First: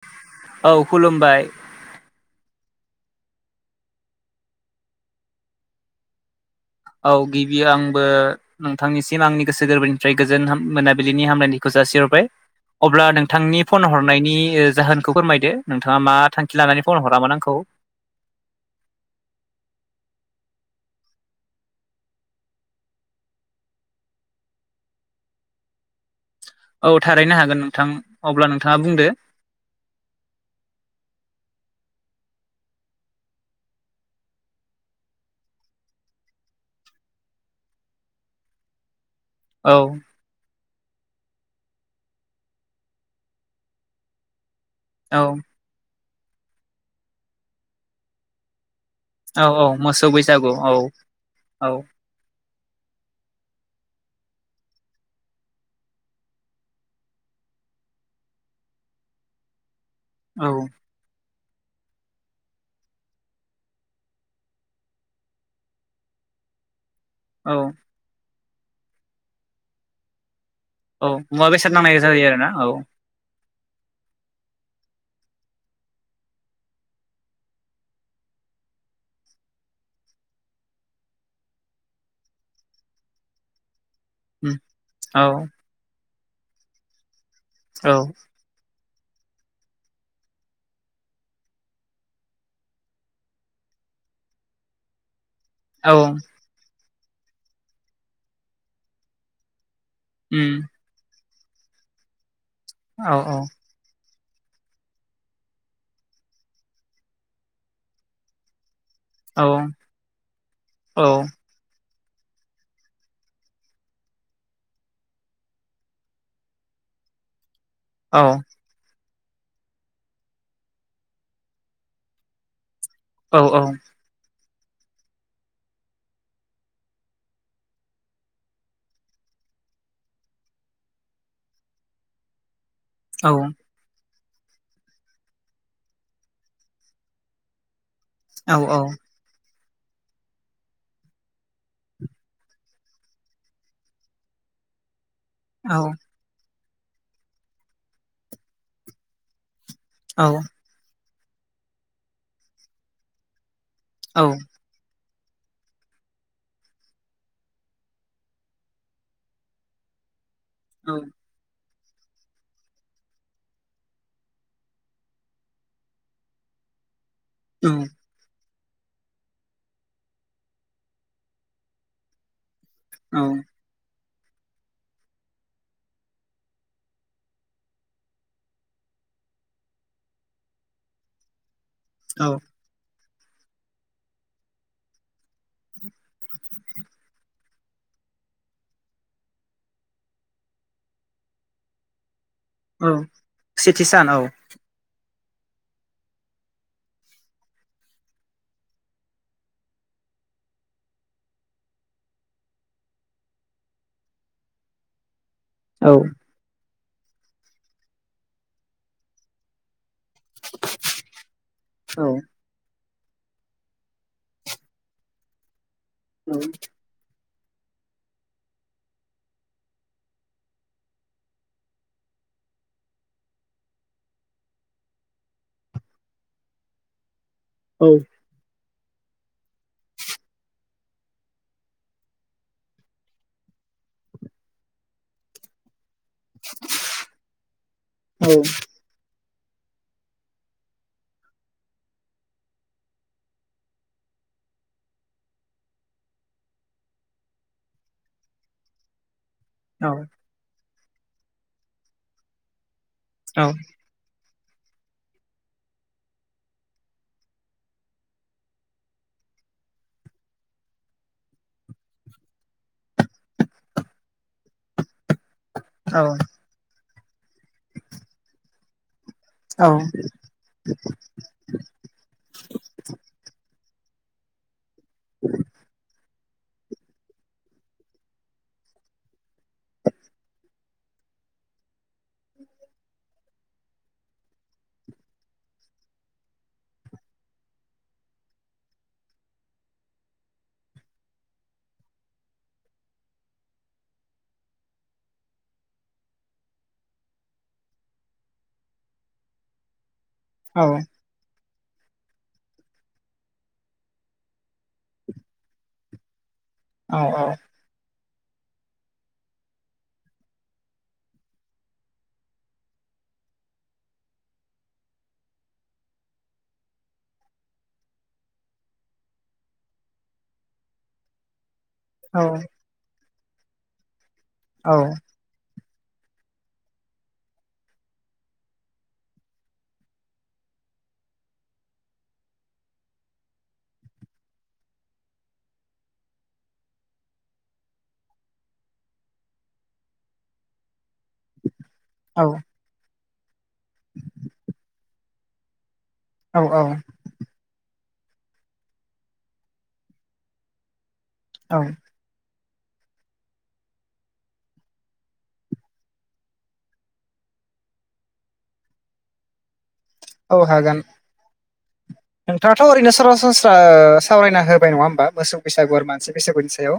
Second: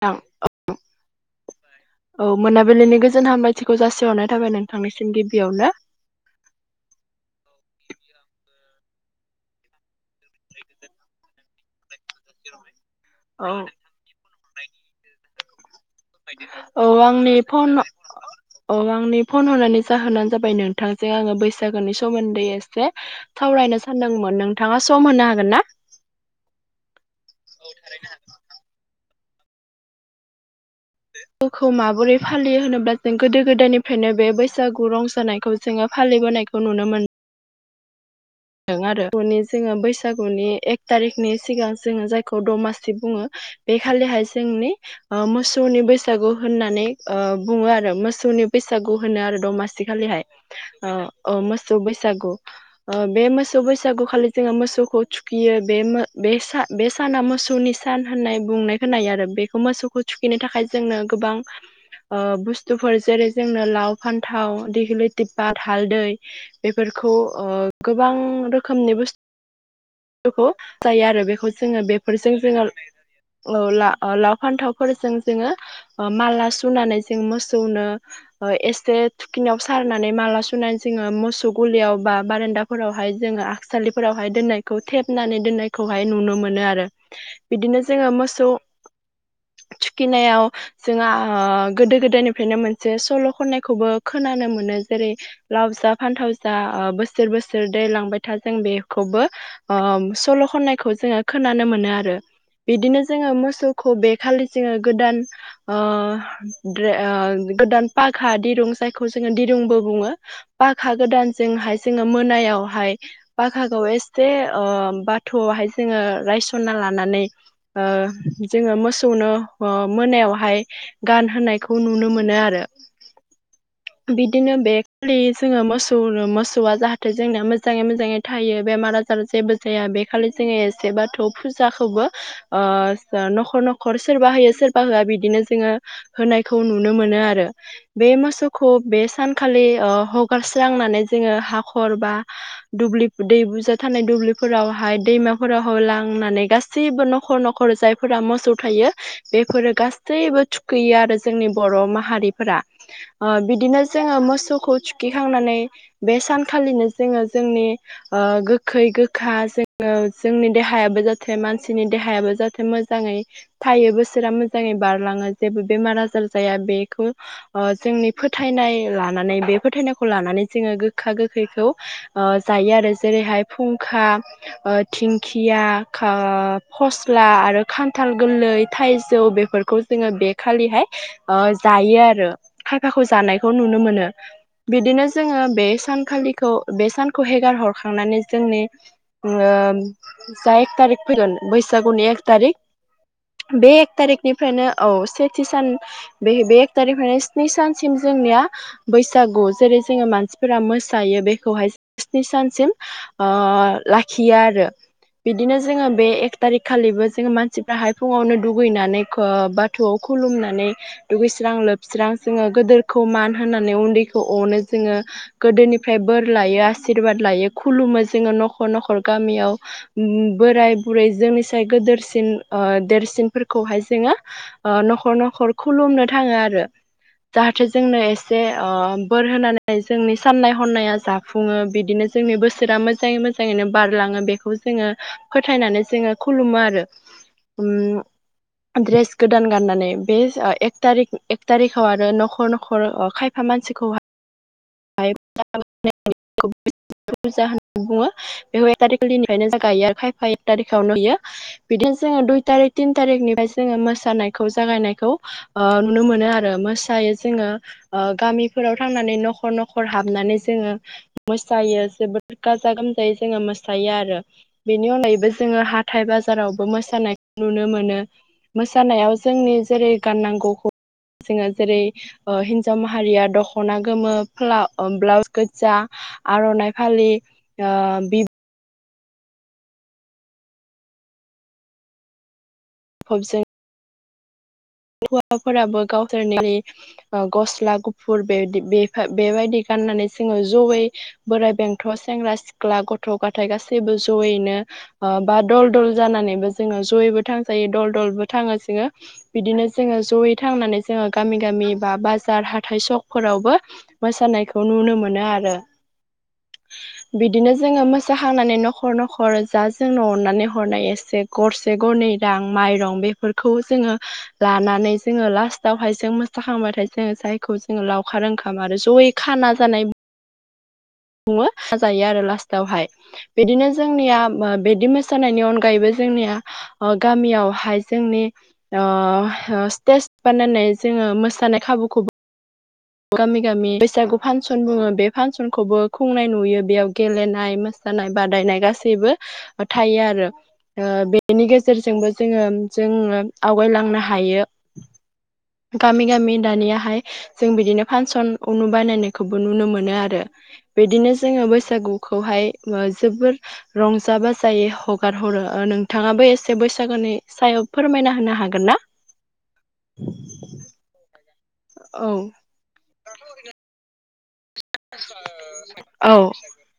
थां अ औ खुलुमबाय। औ मोनाबिलिनि गोजोन हामायथिखौ जासिहरनाय थाबाय नोंथांनिसिम गिबियावनो। औ गिबि आंबो नोंथांनिसिम आंनि गोसो गोरबोनिफ्राय गोजोन मोनाबिलिनि हामलायनायनि खौ जासिहरबाय अब्ला औ नोंथांनि फन हरनायनि जाहोनखौ फोरमायदो। नोंथाङा मा थांखि लानानै फन हरामोन आंखौ? अ आंनि फन हरनानै जाहोनानो जाबाय नोंथांजों आङो बैसागोनि सोमोन्दै एसे सावरायनो सानदोंमोन नोंथाङा सम होनो हागोन ना? औ थारैनो हागोन नोंथां अब्ला नोंथाङा बुंदो। खौ माबोरै फालियो होनोब्ला जों गोदो गोदायनिफ्रायनो बे बैसागु रंजानायखौ जोङो फालिबोनायखौ खौ नुनो मोनो। आरो हनि जोङो औ बैसागु मनि एक थारिखनि सिगां जोङो जायखौ दमासि बुङो बे खालिहाय जोंनि ओ औ मोसौनि बैसागु होननानै बुङो आरो मोसौनि बैसागु होनो आरो औ औ दमासि मोसौ खालिहाय बैसागु औ ओ औ मोसौ बैसागु ओ बे मोसौ बैसागुखालि जोङो मोसौखौ थुखियो बे बे साना मोसौनि। सान होननाय बुंनाय होनायो आरो बेखौ मोसौखौ थुखिनो औ थाखाय जोंनो गोबां ओ बुस्थुफोर जेरै जोंनो लाव फान्थाव देगलि टिब्बा हालदै। बेफोरखौ औ गोबां रोखोमनि बुस्थुखौ जायो औ आरो मुवा बेखौ बेसाद जोङो नांनाय जायो बेफोरजों आरोना जोङो औ औ लाव फान्थावफोरजों जोङो माला सुनानै जों मोसौनो एसे थुखिनिाव सारनानै माला सुनानै जोङो मोसौ गलियाव बा बारेदा फोरावहाय जोङो आठसालिफोरावहाय उम दोननायखौ औ थेबनानै दोननायखौहाय नुनो मोनो आरो। बिदिनो औ जोङो मोसौ थुखिनायाव जोंहा गोदो गोदायनिफ्रायनो मोनसे सल' खननायखौबो खोनानो मोनो जेरै लाव जा औ फान्थाव जा बोसोर बोसोर दै लांबाय था जों बेखौबो ओ सल' उम खननायखौ जोङो खोनानो मोनो आरो बिदिनो औ जोङो औ मोसौ खौ बे खालि जोङो गोदान आ गोदान पाखा दिरुं ओ जायखौ जोङो औ दिरुंबो बुङो पाका औ गोदानजोंहाय जोङो मोनायावहाय बाखागाव एसे बाथौआवहाय जोङो रायसना लानानै ओ औ जोङो मोसौनो मोनायावहाय गानहायखौ नुनो मोनो आरो। औ औ बिदिनो बे खालि जोङो मोसौ मोसौआ जाहाथे नथाय जोंना मोजाङै मोजाङै थायो बेमार आजार जेबो जाया बे खालि जोङो एसे बाथौ फुजाखौबो आ न'खर औ न'खर सोरबा होयो सोरबा होआ बिदिनो जोङो होनायखौ नुनो मोनो आरो। बे मोसौखौ बे सानखालि ओ हगारस्रांनानै जोङो हाखौ हाखर बा दुब्लि दै बुजा थानाय दुब्लिफोरावहाय दैमाफोराव लांनानै गासै गासैबो न'खर न'खर जायफोरा मोसौ थायो बेफोरो औ गासैबो थुखैयो आरो जोंनि बर' माहारिफोरा बिदिनो जोङो औ मोसौखौ खिखांनानै बे सान खालिनो जोङो जोंनि गोखै गोखा जोङो जोंनि औ देहायाबो ज जाहाथे मानसिनि देहायाबो जाहाथे मोजाङै थायो बोसोरा मोजाङै बारलाङो जेबो बेमार आजार जाया बेखौ औ जोंनि फोथायनाय लानानै बे फोथायनायखौ लानानै जोङो गोखा गोखा गोखैखौ जायो आरो औ जेरैहाय फुंखा थिंखिया फस्ला आरो खान्थाल गोरलै थाइजौ बेफोरखौ जोङो बे खालिहाय जायो आरो औ थाखाखौ जानायखौ नुनो मोनो बिदिनो जोङो बे सान आखालिखौ बे सानखौ हेगार हरखांनानै जोंनि ज तारिख फै बैसागुनि ए तारिख औ बे सेथि एक सान औ तारिखनि ओमफ्रायनो औ सेथि सान बे बे एक थारिखनो स्नि सानसिम जोंनिया बैसागु जेरै जोङो मानसिफोरा मो जायो बेखौहाय सनि सानसिम लाखियो आरो बिदिनो जोङो औ बे एक थारिख खालिबो जोङो मानसिफ्रा हायफुङावनो दुगैनानै बा गोथौआव खुलुमनानै दुगैस्रां औ लोबस्रां जोङो गोदोर मान होनानै उन्दैखौनो जोङो गोदोनिफ्राय बोर औ ल आसिरबाद लायो खुलुमो जोङो न'खर न'खर गामियाव बोराय बुरै जोंनि साय गोदेरसिन देरसिनफोरखौहाय जोङो न'खर न'खर खुलुमनो थाङो आरो जाहाथे औ जोंनो एसे बोर होनानै जोंनि साननाय खन्नाया जाफुङो बिदिनो जोंनि बोसोरा मोजाङै मोजाङैनो बारलाङो बेखौ जोङो फोथायनानै जोङो खुलुमो आरो औ दड्रेस गोदान गाननानै बेक थारि एक थारिखाव आरो न'खर न'खर खायफा मानसिखौ बुरजा होननानै बुङो बेखौ एक थारिखनिफ्रायनो जों गायो आरो औ खायफा एक थारिखआवनो नुयो बिदिनो जोङो दुइ थारिख [unintelligible] तिन औ थारिखनिफ्राय जोङो मोसानायखौ जागायनायखौ नुनो मोनो आरो मोसायो जोङो गामिफोराव थांनानै न'खर न'खर हर हाबनानै जोङो मोसायो जोबोोर गाजा गोमजायै जोङो मोसायो आरो बेनि अनगायैबो जोङो हाथथाय बाजारावबो मोसानायखौ नुनो मोनो मोसानायाव जोंनि जेरै गाननांगौखौ जोङो जेरै हिनजाव माहारिया दखना गोमोला ब्लाउस गोजा आर'नाइ फालि आ बि फबस [unintelligible] हौवाफोराबो गावसोरनि गस्ला गुफुर बे बेबायदि गाननानै जोङो जयै बोराइ बेंथ' सेंग्रा सिख्ला गथ' गथायाइ गासैबो जयैनो बा दल दल जानानैबो जोङो जयैबो थांजायो दल दलबो थाङो जोङो बिदिनो जोङो जयै थांनानै जोङो गामि गामि बा बाजार हाथाइ सकफोरावबो मोसानायखौ नुनो मोनो आरो बिदिनो जोङो मोसाहांनानै न'खर न'खर जा जोंनो अननानै हरनाय एसे गरसे से गरनै दां माइरं बेफोरखौ जोङो लानानै जोङो लास्टावहाय जों मोसाखांबाथाय जोङो जायखौ जोङो लावखार ओंखाम आरो जयै खाना जानाय खुङो हाजायो औ आरो लास्टावहाय बिदिनो जोंनिया बिदि मोसानायनि अनगायैबो जोंनिया गामियावहाय जोंनि स्टेज बाननानै जोङो मोसानाय खाबुखौबो गामि गामि बैसागु फांसन बुङो बे फांसनखौबो खुंनाय नुयो बेयाव गेलेनाय मोसा नाय बादायनाय गासैबो थायो आरो बेनि गेजेरजोंबो जोङो जोङो आवगायलांनो हायो। गामि गामि औ दानियाहाय जों बिदिनो फांसन नु बानायनायखौबो नुनो मोनो आरो बिदिनो जोङो औ बैसागु खौहाय जोबोर रंजा बाजायै हगार हरो नोंथाङाबो एसे बैसागोनि सायाव फोरमायना बुंनो हागोन ना? औ हागोन। औ दाथ' ओरैनो सरासनस्रा सावरायना होबाय नङा होमबा मोस बैसागु आरो मानसि औ बैसागुनि सायाव।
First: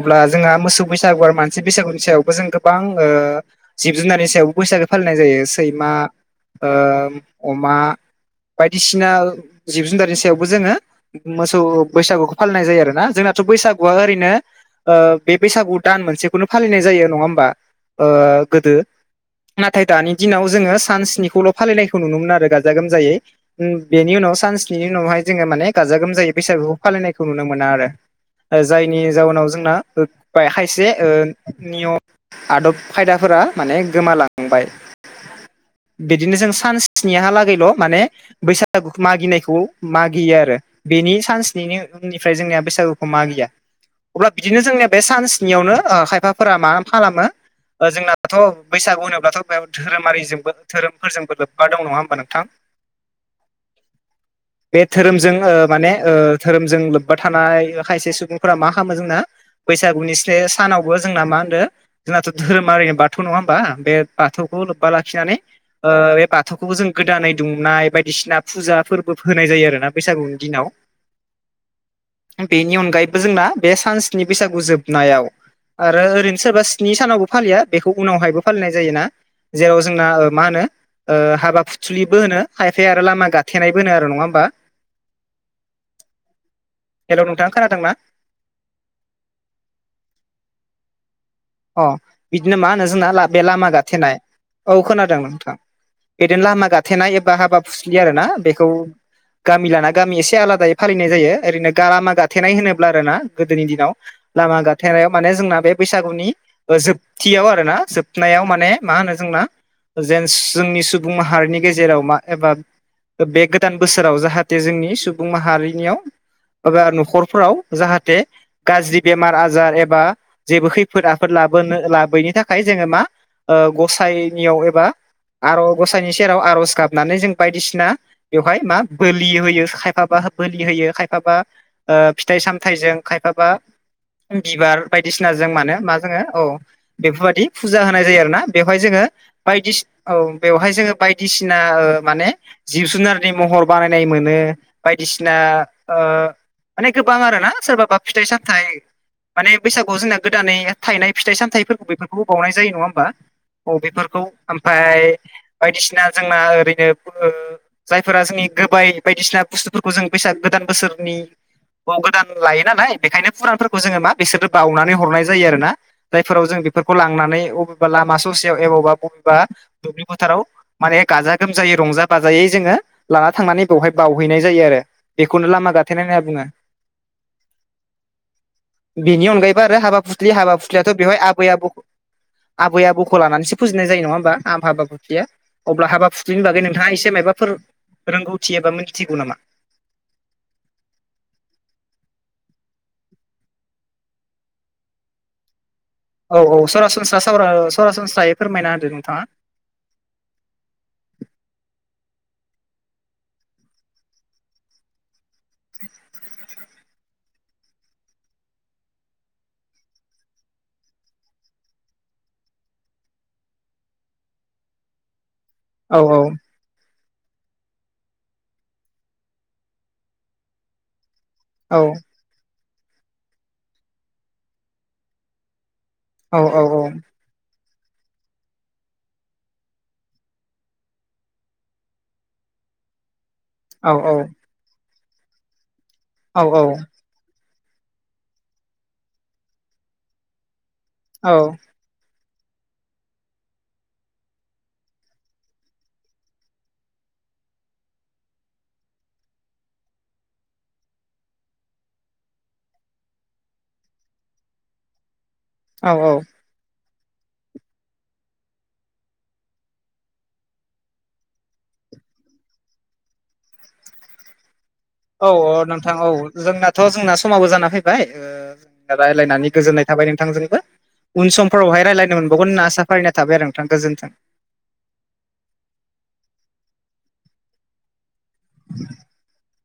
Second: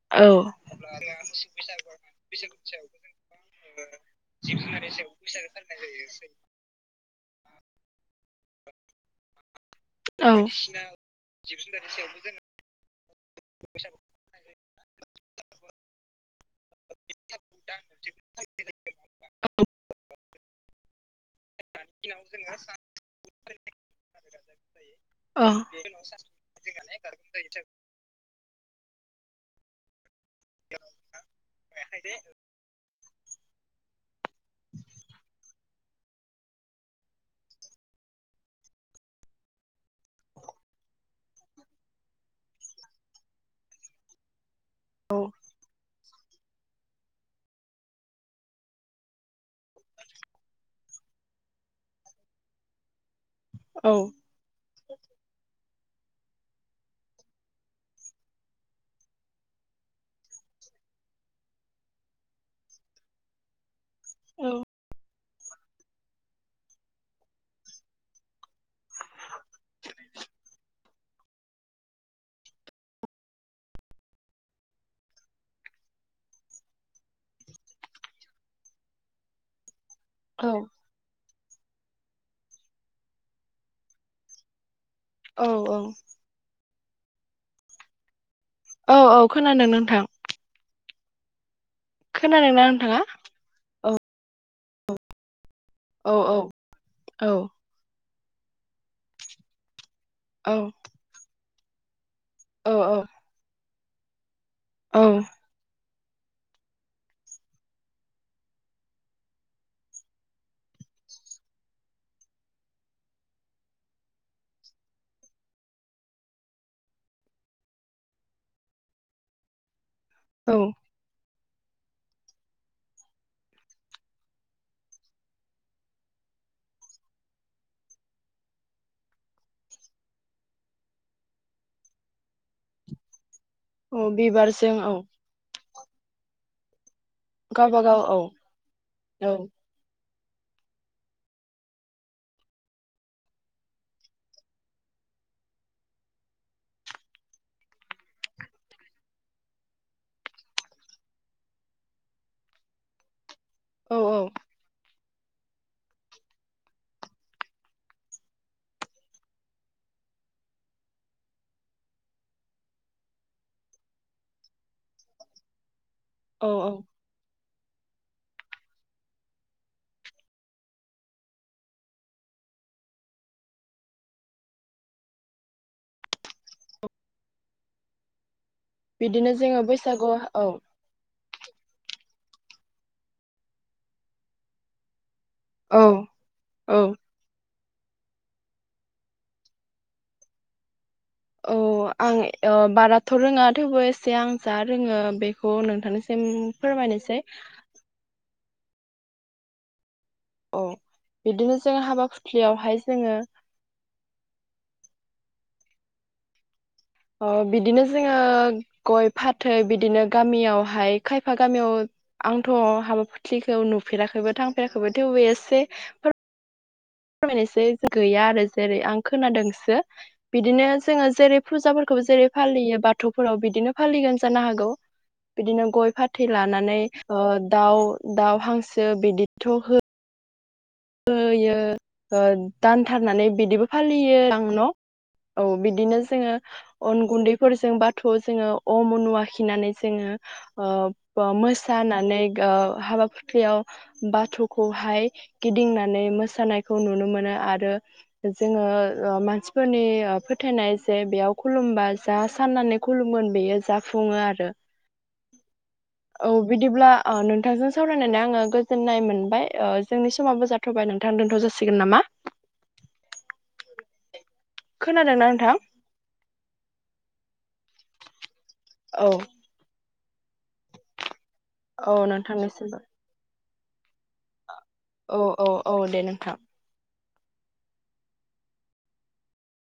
अब्ला औ जोंहा मोसौ बैसागु आरो मानसि बैसागुनि सायावबो जों गोबां ओ जिब जुनारनि सायावबो बैसागो फालिनाय जायो सैमा ओ अमा बायदिसिना जिब जुनादारनि औ सायावबो जोङो मोसौ बैसागुखौ फालिनाय जायो आरो ना जोंनाथ' बैसागुआ ओरैनो बे बैसागु दान मोनसेखौनो फालिनाय जायो नङा होमबा ओ गोदो दिनाव जोङो सान सनिखौल' फालि खौ नुनोमोन आरो गाजा गोमजायै। बेनि उनाव सानस्निनि उनावहाय जोङो औ माने गाजा गोमजायै बैसागुखौ फालिनायखौ नुनो मोना आरो। जायनि जाउनाव जोंना खायसे नियम आदब खायदाफोरा माने गोमालांबाय बिदिनो जों सान स्निहालागैल' माने बैसागु मागिनायखौ मागियो आरो। बेनि सानस्निनि उननिफ्राय जोंनिया बैसागुखौ मागिया। अब्ला बिदिनो जोंनिया बे औ सानस्नियावनो ओ खायफाफोरा मा खालामो? जोंनाथ' बैसागु होनोब्लाथ' बेयाव धोरोमारिजोंबो धोरोमफोरजोंबो लोब बा मा दङ ना होमबा नोंथां? औ बे धोरोमजों ओ माने धोरोमजों लोब्बा थानाय खायसे सुबुंफोरा मा खालामो जोंना बैसागुनि स सानावबो जोंना मा होनदों जोंनाथ' धोरोमाओरैनि बाथौ नङा होमबा बे बाथौखौ लोब्बा लाखिनानै आ बे बाथौ बाथौखौबो जों गोदानै दुंनाय बायदिसिना फुजा फोरबो होनाय जायो आरोना बैसागुनि दिनाव। [inaudible] बेनि अनगायैबो जोंना बे सानस्नि बैसागु जोबनायाव आरो ओरैनो सोरबा स्नि सानावबो फालिया बेखौ उनावहायबो फालिनाय जायोना। जेराव जोंना मा औ होनो? ओ हाबा फुथुलिबो होनो खायफाया आरो लामा गाथेनायबो होनो आरो नङा होमबा? औ औ हेलौ नोंथां खोनादोंना? औ औ खोनादों नोंथां। अ बिदिनो खोनादोंना मा होनो नोंथाङा जोंना बे लामा गाथेनाय औ खोनादों नोंथां। औ औ बिदिनो लामा गाथेनाय औ एबा हाबा फुस्लि आरोना बेखौ गामि लाना गामि एसे औ आलादायै फालिनाय जायो ओरैनो गारा मागा थेनाय औ होनोब्ला औ आरोना गोदोनि दिनाव लामा औ गाथेनायाव माने जोंना बे बैसागुनि ओ जोबथियाव आरोना जोबनायाव माने मा होनो जोंना जेन जोंनि सुबुं माहारिनि गेजेराव मा एबा बे गोदान बोसोराव जाहाथे जोंनि सुबुं माहारिनियाव एबा न'खरफोराव जाहाथे गाज्रि बेमार आजार एबा औ जेबो खैफोद आफो फोद लाबोनो लाबोयैनि थाखाय जोङो मा ओ गसाइनियाव एबा आर' गसायनि सेराव आर'ज गाबनानै जों बायदिसिना बेवहाय मा बोलि होयो खायफाबा बोलि होयो खायफाबा ओ फिथाइ सामथाइजों खायफाबा औ बिबारजों बिबार औ बायदिसिना जों मानो मा जोङो औ बेफोरबादि फुजा गावबागाव होनाय औ जायो आरोना बेवहाय जोङो औ बायदिसि औ बेवहाय जोङो बायदिसिना ओ माने जिब जुनारनि महर बानायनाय मोनो बायदिसिना ओ माने गोबां आरोना सोरबाबा फिथाइ सामथाइ माने बैसागुआव जोंना गोदानै थायनाय फिथाइ सामथाइफोरखौ बेफोरखौबो बावनाय जायो नङा होमबा अ औ बेफोरखौ ओमफाय बायदिसिना जोंना ओरैनो जायफोरा जोंनि गोबाय बायदिसिना बुस्थुफोरखौ जों बैसाग गोदान बोसोरनि औ गोदान लायो नालाय बेखायनो फुरानफोरखौ जोङो मा बिसोरो बावनानै हरनाय जायो आरोना जायफोराव औ जों औ बेफोरखौ लांनानै अबेबा लामा ससेयाव एबावबा बबेबा दुब्लि फोथाराव माने गाजा गोमजायै रंजा बाजायै जोङो लाना थांनानै बेवहाय बावहैनाय जायो आरो बेखौनो लामा गाथेनाय होनना बुङो [inaudible] बेनि बिदिनो जोङो अनगायैबो आरो हाबा बैसागु औ फुस्लि औ हाबा फुथ्लियाथ' बेवहाय आबै आबौखौ आबै आबौखौ लानानैसो फुजिनाय जायो नङा होमबा आं हाबा फुथ्लिया औ अब्ला हाबा फुथ्रिनि बागै औ नोंथाङा एसे माबाफोर रोंगौथि एबा मिथिगौ नामा औ आं बाराथ' रोङा थेवबो एसे आं जा रोङो बेखौ नोंथांनि औ औ सरासनस्रा सरासनस्रायै फोरमायना होदो नोंथाङा औ बिदिनो जोङो हाबा खुथिलियावहाय जोङो [inaudible] अ बिदिनो जोङो गय फाथै बिदिनो गामियावहाय खायफा गामियाव आंथ' हाबा फ्रिखौ नुफेराखैबो थांफेराखैबो थेवबो एसे औ औ फोरमायनोसै गैया आरो जेरै आं खोनादोंसो बिदिनो जोङो जेरै औ फुजाफोरखौ जेरै फालियो बाथौफोराव बिदिनो फालिगोन जानो हागौ बिदिनो गय फाथ थै औ औ लानानै दाउ दाउ हांसो बिदिथ' हो होयो दानथारनानै बिदिबो औ औ फालियो आं न औ बिदिनो जोङो औ अन गुन्दैफोरजों बाथौआव जोङो अम अनु आखिनानै जोङो औ मो जानानै ओ हाबा फुथ्लियाव बाथौखौहाय गिदिंनानै मोसानायखौ नुनो मोनो आरो जोङो मानसिफोरनि फोथायनाय जे बेयाव खुलुमबा जा साननानै खुलुमोन बेयो जाफुङो आरो औ औ औ बिदिब्ला नोंथांजों सावरायनानै आङो गोजोननाय मोनबाय जोंनि समाबो जाथ'बाय नोंथां दोन्थ' जासिगोन नामा औ औ नोंथां औ जोंनाथ जोंना समाबो जाना फैबाय औ रायलायनानै गोजोननाय थाबाय नोंथांजोंबो उन समफोरावहाय औ रायज्लायनो मोनबावगोन होनना नोंथांनिसिमबो आसा फारिनाय थाबाय आरो नोंथां गोज्थों औ औ औ दे नोंथां [inaudible]